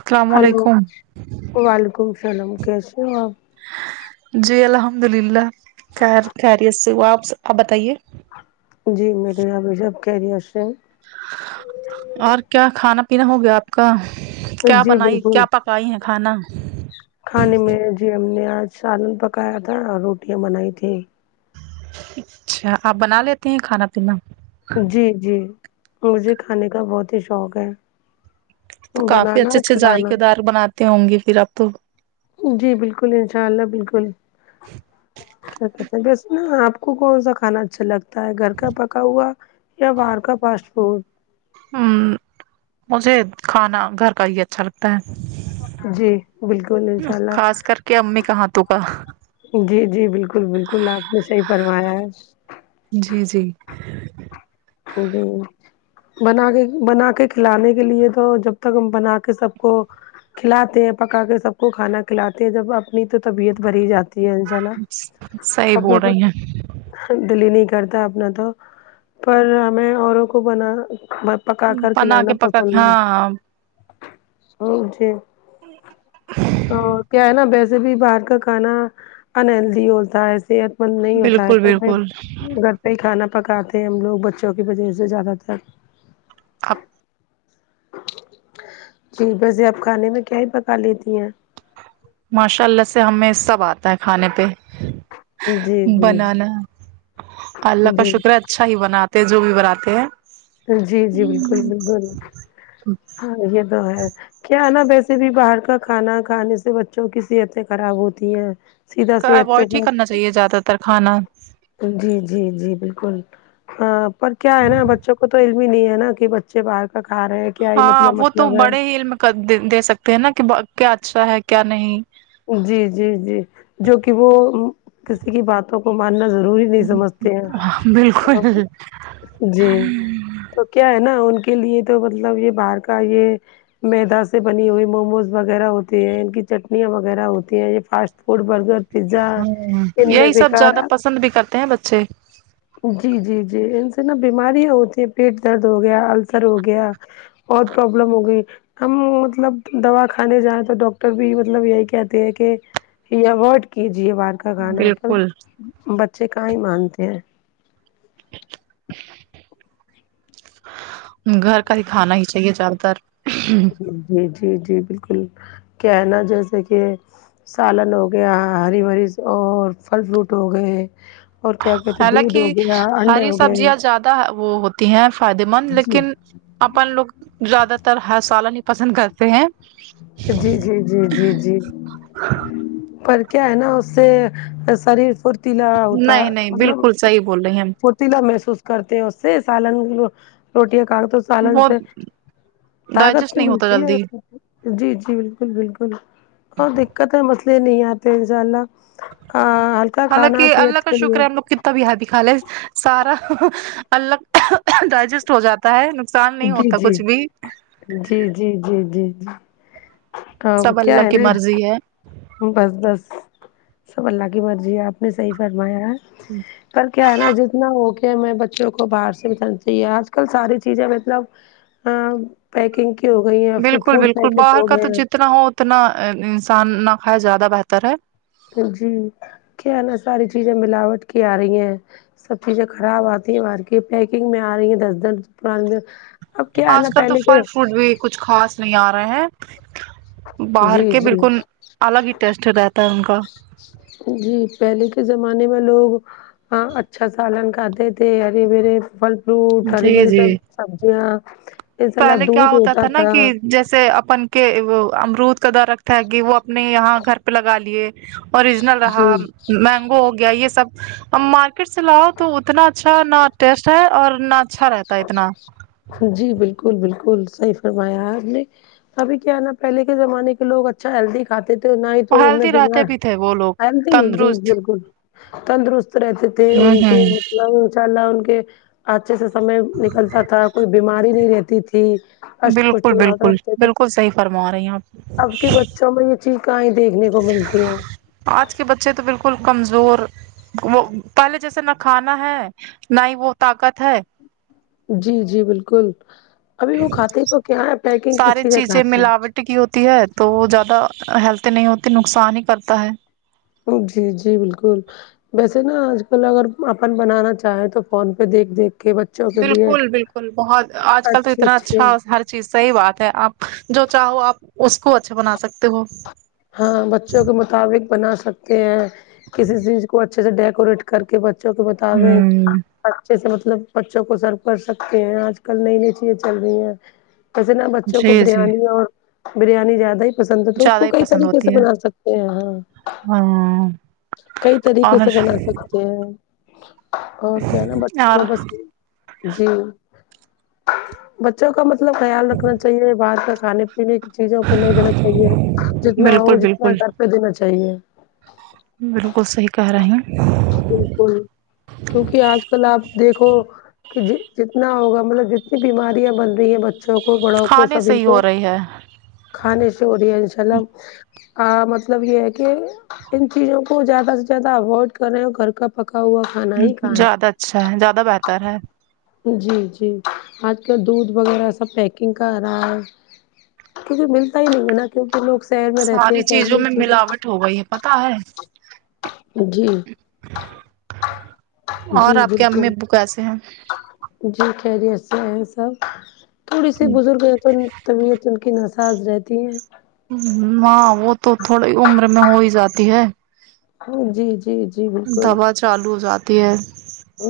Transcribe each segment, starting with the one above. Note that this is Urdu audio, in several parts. السلام ہلو علیکم وعلیکم السلام کیسے ہو آپ جی الحمد للہ کیا خیریت سے وہ آپ آپ بتائیے جی میرے یہاں رشب کیریئرس ہیں اور کیا کھانا پینا ہو گیا آپ کا کیا جی بنائی بالکل کیا پکائی ہیں کھانا کھانے میں جی ہم نے آج سالن پکایا تھا اور روٹیاں بنائی تیں اچھا آپ بنا لیتے ہیں کھانا پینا جی جی مجھے کھانے کا بہت ہی شوق ہے تو کافی بنانا اچھے اور اچھے جذائ کھلانا کے دار بناتے ہوں گے پھر اپ تو جی بالکل انشاء اللہ بالکل کیا کہتے ہیں بس ن آ کون سا کھانا اچھا لگتا ہے تا ہے گھر کا پکا ہوا یا باہر کا فاسٹ فوڈ ہ مجھے کھانا گھر کا ہی اچھا لگتا جی بالکل انشاء اللہ کیا امی کہاں ت کا [inaudible] جی جی بالکل بالکل آپ نے صحیح پروایا ہے جی جی ج جی [inaudible] بنا کے بنا کے کھلانے کے لیے تو جب تک ہم بنا کے سب کو کھلاتے ہیں پکا کے سب کو کھانا کھلاتے ہیں جب اپنی تو طبیعت بڑھی ہی جاتی انا صحیح اپنا بول تو رہی ہیں دلی نہیں کرتا اپنا تو پر ہمیں اوروں کو بنا پکا کر بنا کھلانا کے پکا کے پسند ہے ہاں ا جے تو کیا ہے نا بیس [inaudible] ج بھی باہر کا کھانا انہلدی ہوتا ہےے مند نہیں ہوتا ہے بالکل تو میں بالکل کئی کھانا پکاتے ہیں ہم لوگ بچوں کی وجہ سے زیادہ تر آپ [inaudible] جی بسے آپ کھانے میں کیا ہی پکا لیتی ہیں ماشاء اللہ سے ہمیں سب آتا ہے کھانے پہ جی جی جی بنانا اللہ کا جی شکر ہے اچھا ہی بناتے ہیں جو بھی بناتے ہیں جی جی بالکل بالکل ہاں یہ تو ہے کیا نا ویسے بھی باہر کا کھانا کھانے سے بچوں کی صحتیں خراب ہوتی ہیں سیدھا کا صحت پہ اوائڈ ہی کرنا فرق۔ چاہیے زیادہ تر کھانا جی جی جی بالکل پر کیا ہے نا بچوں کو تو بھی نہیں ہے نا کہ بچے باہر کا کھا رہے ہیں کیا ہی ہاں مطلب وہ تو مطلب ہے بڑے ہی علم دے سکتے ہیں نا کہ کیا اچھا ہے کیا نہیں جی جی جی جو کہ وہ کسی کی باتوں کو ماننا ضروری نہیں سمجھتے بالکل ہیں جی کیا ہے نا ان کے لیے تو مطلب یہ باہر کا یہ میدا سے بنی ہوئی موموز وغیرہ ہوتی ہیں ان کی چٹنیاں و وغیرہ ہوتی ہے یہ فاسٹ فوڈ برگر پیزا ہ ان میں یہی سب بیکار زیادہ پسند بھی کرتے ہیں بچے جی جی جی ان سے نا بیماریاں ہوتی ہیں پیٹ درد ہو گیا السر ہو گیا بہت پروبلم ہو گئی ہم مطلب دوا کھانے جائیں تو ڈاکٹر بھی مطلب یہی کہتے ہیں کہ یہ ابورڈ کیجیے بہر کا کھانا پر بالکل بچے کہا مانتے ہیں گھر کا ہی کھانا ہی چاہیے زیادہ تر جی جی جی بالکل کیا ہے نا جیسے کہ سالن ہو گیا ہری بری اور پھل فروٹ ہو گئے اور کیا کہتے حالانک دودھ ہو گیا انڈے ہری ہو گئے سبزیاں زیادہ وہ ہوتی ہیں فائدے مند جی لیکن اپن لوگ زیادہ تر ہ سالن پسند کرتے ہیں جی جی جی جی جی پر کیا ہے نا اس سے شریر فھرتیلا ہوتا ہے نہیں نہیں بالکل مطلب صحیح بول رہی ہیں لا محسوس کرتے ہیں اس سے سالن روٹیاں کاٹ تو سالن وہ سے طاقت ڈائجسٹ تو نہیں ہوتا ملتی ہے جلدی جی جی بالکل بالکل اور دقت ہے مسئلے نہیں آتے ان شاء اللہ ہلکا کھانا حالانکہ اللہ صحت کا کے شکر لیے ہے ہم لوگ تب یہاں دکھا لے سارا الگ ڈائجسٹ ہو جاتا ہے نقصان نہیں جی ہوتا جی کچھ بھی جی جی جی جی جی اب سب کیا اللہ ہے کی نا مرضی ہے بس بس سب اللہ کی مرضی ہے آپ نے صحیح فرمایا ہے پر کیا ہے نا جتنا ہو کہ ہمیں بچوں کو باہر سے بتانا چاہیے آج کل ساری چیزیں مطلب ہاں پیکنگ کی ہو گئی ہے فوڈ پیکٹ ہو گیا اتنا ہو اتنا انسان نہ کھائے زیادہ بہتر ہے جی کیا ہے نا ساری چیزیں ملاوٹ کی آ رہی ہیں سب چیزیں خراب آتی ہیں بہر کی پیکنگ میں آ رہی ہیں دس دنانی آج کل تو پھل فروٹ بھی کچھ خاص نہیں آ رہے ہیں باہر جی کے جی بالکل الگ ہی ٹیسٹ رہتا ہے ان کا جی پہلے کے زمانے میں لوگ ہاں اچھا سالن کھاتے تھے ہرے برے پھل فروٹ ہری جی بری جی سب سبزیاں ایسالا پہلے کیا دودھ ہوتا نا تھا کہ جیسے اپن کے امرود کا در رکھتا ہے کہ وہ اپنے یہاں گھر پہ لگا لیے اوریجنل جی رہا مینگو ہو گیا یہ سب ہم مارکی ٹ سے لاؤ تو اتنا اچھا نہ ٹیسٹ ہے اور نہ اچھا رہتا ہے اتنا [unintelligible] جی بالکل بالکل صحیح فرمایا آپ نے ابھی کیا نا پہلے کے زمانے کے لوگ اچھ اچھا ہیلدی کھاتے تھے نہ ہی اور تو ان میں ہیلدی رہتے بیمار بھی تھے وہ لوگ جی تندرست بالکل تندرست رہتے تھے ہوں ان کے ہوں مطلب انشاء اللہ ان کے اچھے سے سمے نکلتا تھا کوئی بیماری نہیں رہتی تھی اسٹ بالکل پشٹ ہوا بالکل کرتے تھے بالکل صحیح فرما رہی ہیں آپ اب کے بچوں میں یہ چیز کہیں دیکھنے کو ملتی ہے آج کے بچے تو بالکل کمزور وہ پہلے جیسے نہ کھانا ہے نہ ہی وہ طاقت ہے جی جی بالکل ابھی وہ کھاتے ہی کیا ہے پیکنگ کی ساری چیزیں کھاتے ہیں ملاوٹ کی ہوتی ہے تو وہ زیادہ ہیلدی نہیں ہوتی نقصان ہی کرتا ہے جی جی بالکل ویسے نا آج کل اگر اپن بنانا چاہیں تو فون پہ دیکھ دیکھ کے ب بالکل بالکل بہت آج کل تو اچھے اتنا اچھا اچھے ہر چیز صحیح بات ہے آپ جو چاہو آپ اس کو اچھا بنا سکتے ہو ہاں بچوں کے مطابق بنا سکتے ہیں کسی چیز کو اچھے سے ڈیکوریٹ کر کے بچوں کو بتاوے ہوں اچھے سے مطلب بچوں کو سرو کر سکتے ہیں آج کل نئی نئی چیزیں چل رہی ہیں جیسے نا بچوں کو جی جی بریانی اور بریانی زیادہ ہی پسند ہے تو اس زیادہ کو ہی کئی پسند طریقے سے ہوتی ہے بنا سکتے ہیں ہاں ہاں کئی طریقے اور سے بنا سکتے ہیں اور کیا نا بچوں کو اور بس جی بچوں کا مطلب خیال رکھنا چاہیے بر کا کھانے پنے کی چیزوں کو نہیں دینا چاہیے جتنا ہو بالکل جتنا بالکل گھر پہ دینا چاہیے بالکل صحیح کہہ رہے ہیں بالکل کیونکہ آج کل آپ دیکھو کہ ج جتنا ہوگا مطلب جتنی بیماریاں بن رہی ہیں بچے بچوں کو بڑوں کو کھانے سے سبھی ہی ہو کو رہی ہے کھانے سے ہو دیا انشاء اللہ مطلب یہ ہے کہ ان چیزوں کو زیادہ سے زیادہ اوائڈ کر رہے ہیں اور گھر کا پکا ہوا کھانا ہی کھائیں زیادہ اچھا ہے زیادہ بہتر ہے جی جی آج کل دودھ وغیرہ سب پیکنگ کر رہا ہے کیکہ ملتا ہی نہیں ہے نا کیونکہ لوگ شہر میں رہتے ہیں ساری شہر چیزوں میں میںے ملاوٹ ہو گئی ہے پتا ہے جی جی اور آپ کے بالکل امی ابو کیسے ہیں جی خیری سے ہیں سب تھوڑی سی بزرگ ہیں تو طبیعت کی نساز رہتی ہیں ہاں وہ تو تھوڑی عمر میں ہو ہی جاتی ہے جی جی جی بالکل دوا چالو ہو جاتی ہے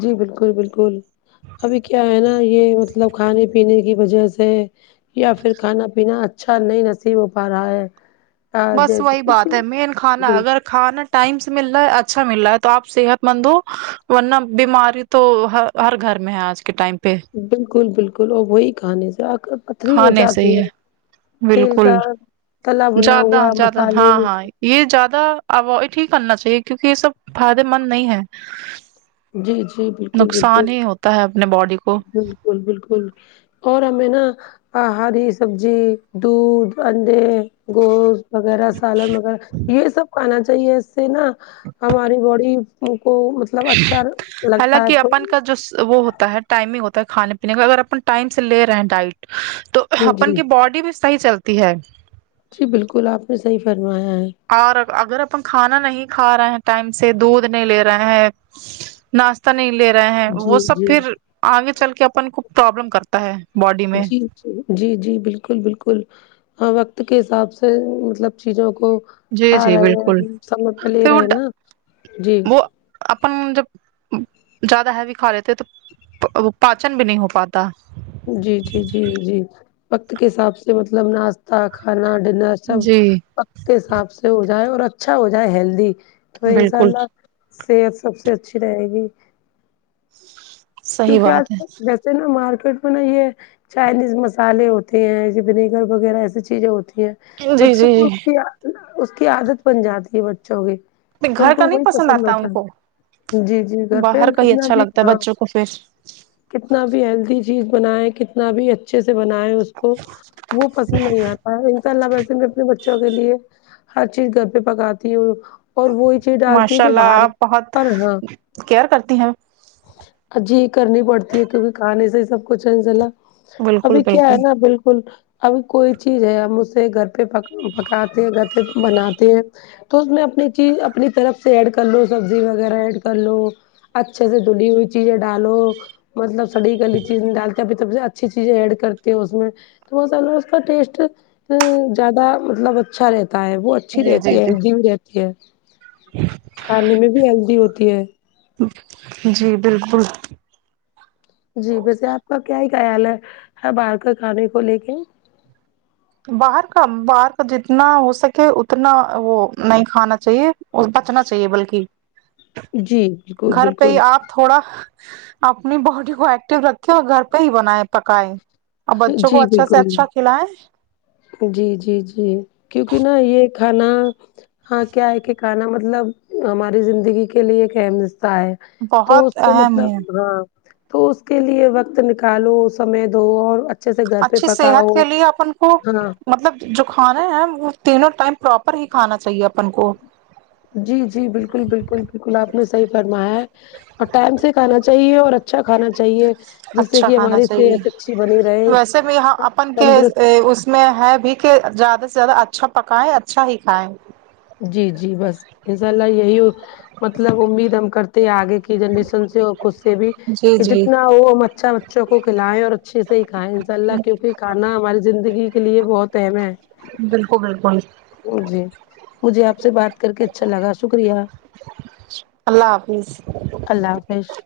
جی بالکل بالکل ابھی کیا ہے نا یہ مطلب کھانے پینے کی وجہ سے یا پھر کھانا پینا اچھا نہیں نصیب ہو پا رہا ہے بس وہی جیسے کہ بات ہے مین کھانا اگر کھانا ٹائم سے مل رہا ہے اچھا مل رہا ہے تو آپ صحت مند ہو ورنہ بیماری تو ہ ہر گھر میں ہے آج کے ٹائم پہ بالکل بالکل اور وہی کہانی سے آ پتری ہو کھانے سے ہی جاتی ہے تیل بالکل کا تلا بنا زیادہ ہوا زیادہ مسالے ہاں ہاں یہ زیادہ اوائڈ ہی کرنا چاہیے کیونکہ یہ سب فائدے مند نہیں ہے جی جی بالکل نقصان ہی ہوتا ہے اپنے باڈی کو بکل بالکل اور ہمیں نا ہری سبزی دودھ انڈے گوشت وغیرہ سالن وغیرہ یہ سب کھانا چاہیے اس سے نا ہماری باڈی کو مطلب اچھا لگتا حالکہ ہے اپن کا جو وہ ہوتا ہے ٹائمنگ ہوتا ہے کھانے پینے کا اگر اپن ٹائم سے لے رہے ہیں ڈائٹ تو اپن جی کی باڈی بھی صحیح چلتا ت ہے [unintelligible] جی بالکل آپ نے صحیح فرمایا ہے اور اگر اپن کھانا نہیں کھا رہے ہیں ٹائم سے دودھ نہیں لے رہے ہیں ناشتہ نہیں لے رہے ہیں جی وہ سب جی پھر آگے چل کے اپن کو پرابلم کرتا ہے باڈی میں جی جی جی بالکل بالکل وقت کے حساب سے مطلب چیزوں کو جی کھا جی رہے بالکل ہیں سج پہ لے پھر وہ رہے نا جی وہ اپن جب زیادہ ہے بھی کھا لیتے تو پاچن بھی نہیں ہو پاتا جی جی جی جی وقت کے حساب سے مطلب ناس کھانا ڈنر سب جی وت کے حساب سے ہو جائے اور اچھا ہو جائے ہیلدی تو انشاء بالکل اللہ صحت سب سے اچھی رہے گی صحیح کیونکہ آج بات کل ویسے نا مارکیٹ میں نا یہ چائنیز مسالے ہوتے ہیں ونیگر وغیرہ ایسی چیزیں ہوتی ہیں ہے جی بچوں جی کو اس کی اس کی عادت بن جاتی ہے بچوں کی جی ان گھر کا کو نہیں وہی پسند آتا ان ہوتا کو ہے جی جی گھر پہ ہم کتنا بھی ہاں افیس کتنا بھی ہیلدی چیز بنائے کتنا بھی اچھے سے بنائےیں اس کو وہ پسند نہیں آتا انشاء اللہ ویسے میں اپنے بچوں کے لیے ہر چیز گھر پہ پکاتی ہوں اور وہی چیز ڈالتی ہوں ماشاء جو اللہ باہر آپ بہت پر ہاں کیئر کرتی ہیں جی کرنی پڑتی ہے کیونکہ کھانے سے ہی سب کچھ ہے انسلہ بالکل ابھی کیا ہے بالکل نا بالکل ابھی کوئی چیز ہے ہم اسے گھر پہ پکاتے ہیں گھر پہ بناتے ہیں تو اس میں اپنی چیز اپنی طرف سے ایڈ کر لو سبزی وغیرہ ایڈ کر لو اچھے سے دھلی ہوئی چیزیں ڈالو مطلب سڑی گلی چیز ڈال کبھی تب سے اچھی چیزیں ایڈ کرتی ہو اس میں تو وہو اس کا ٹیسٹ ا زیادہ مطلب اچھا رہتا ہے وہ ا اچھی جی جی رہتی ہے جی ہیلدی بھی رہتی ہے کھانے میں بھی ہیلدی ہوتی ہے جی بالکل جی ویسے آپ کا کیا ہی خیال ہے باہر کا کھانے کو لے کے باہر کا باہر کا جتنا ہو سکے اتنا وہ نہیں کھانا چاہیے اور بچنا چاہیے بلکہ ج گھر پہ ہی آپ تھوڑا اپنی باڈی کو ایکٹیو رکھتے اور گھر پہ ہی بنائےیں پکائے ا بچوں کو جی اچھا سے بالکل اچھا کھلائیں جی جی جی کیونکہ نا یہ کھانا ہاں کیا ہے کہ کھانا مطلب ہماری زندگی کے لیے ایک اہم رستہ ہے تو اس بہت کو اہم ہے مطلب ہاں تو اس کے لیے وقت نکالو سمے دو اور ا اچھی صحت کے لیے اپن ہاں مطلب جو کھانا ہے وہ تینوں ٹائم پراپر ہی کھانا چاہیے اپن کو جی جی بالکل بالکل بالکل آپ نے صحیح فرمایا ہے اور ٹائم سے کھانا چاہیے اور اچھا کھانا چاہیے جس سے اچھا کہ کھانا ہماری چاہیے صحت اچھی بنی رہے ویسے بھی اپن کے تندرست اس میں ہے بھی کہ زیادہ سے زیادہ اچھا پکائے اچھا ہی کھائےیں جی جی بس انشاء اللہ یہی مطلب امید ہم کرتے ہیں آگے جنریشن سے اور خھ سے بھی جی کہ جی جتنا وہ مچھا بچوں کو کھلائےیں اور اچھے سے ہی کھائےیں ان شاء اللہ کیوںکہ کھانا ہماری زندگی کے لیے بہت اہم ہے بالکل بالکل جی مجھے آپ سے بات کر کے اچھا لگا شکریہ اللہ حافظ اللہ حافظ فش [unintelligible]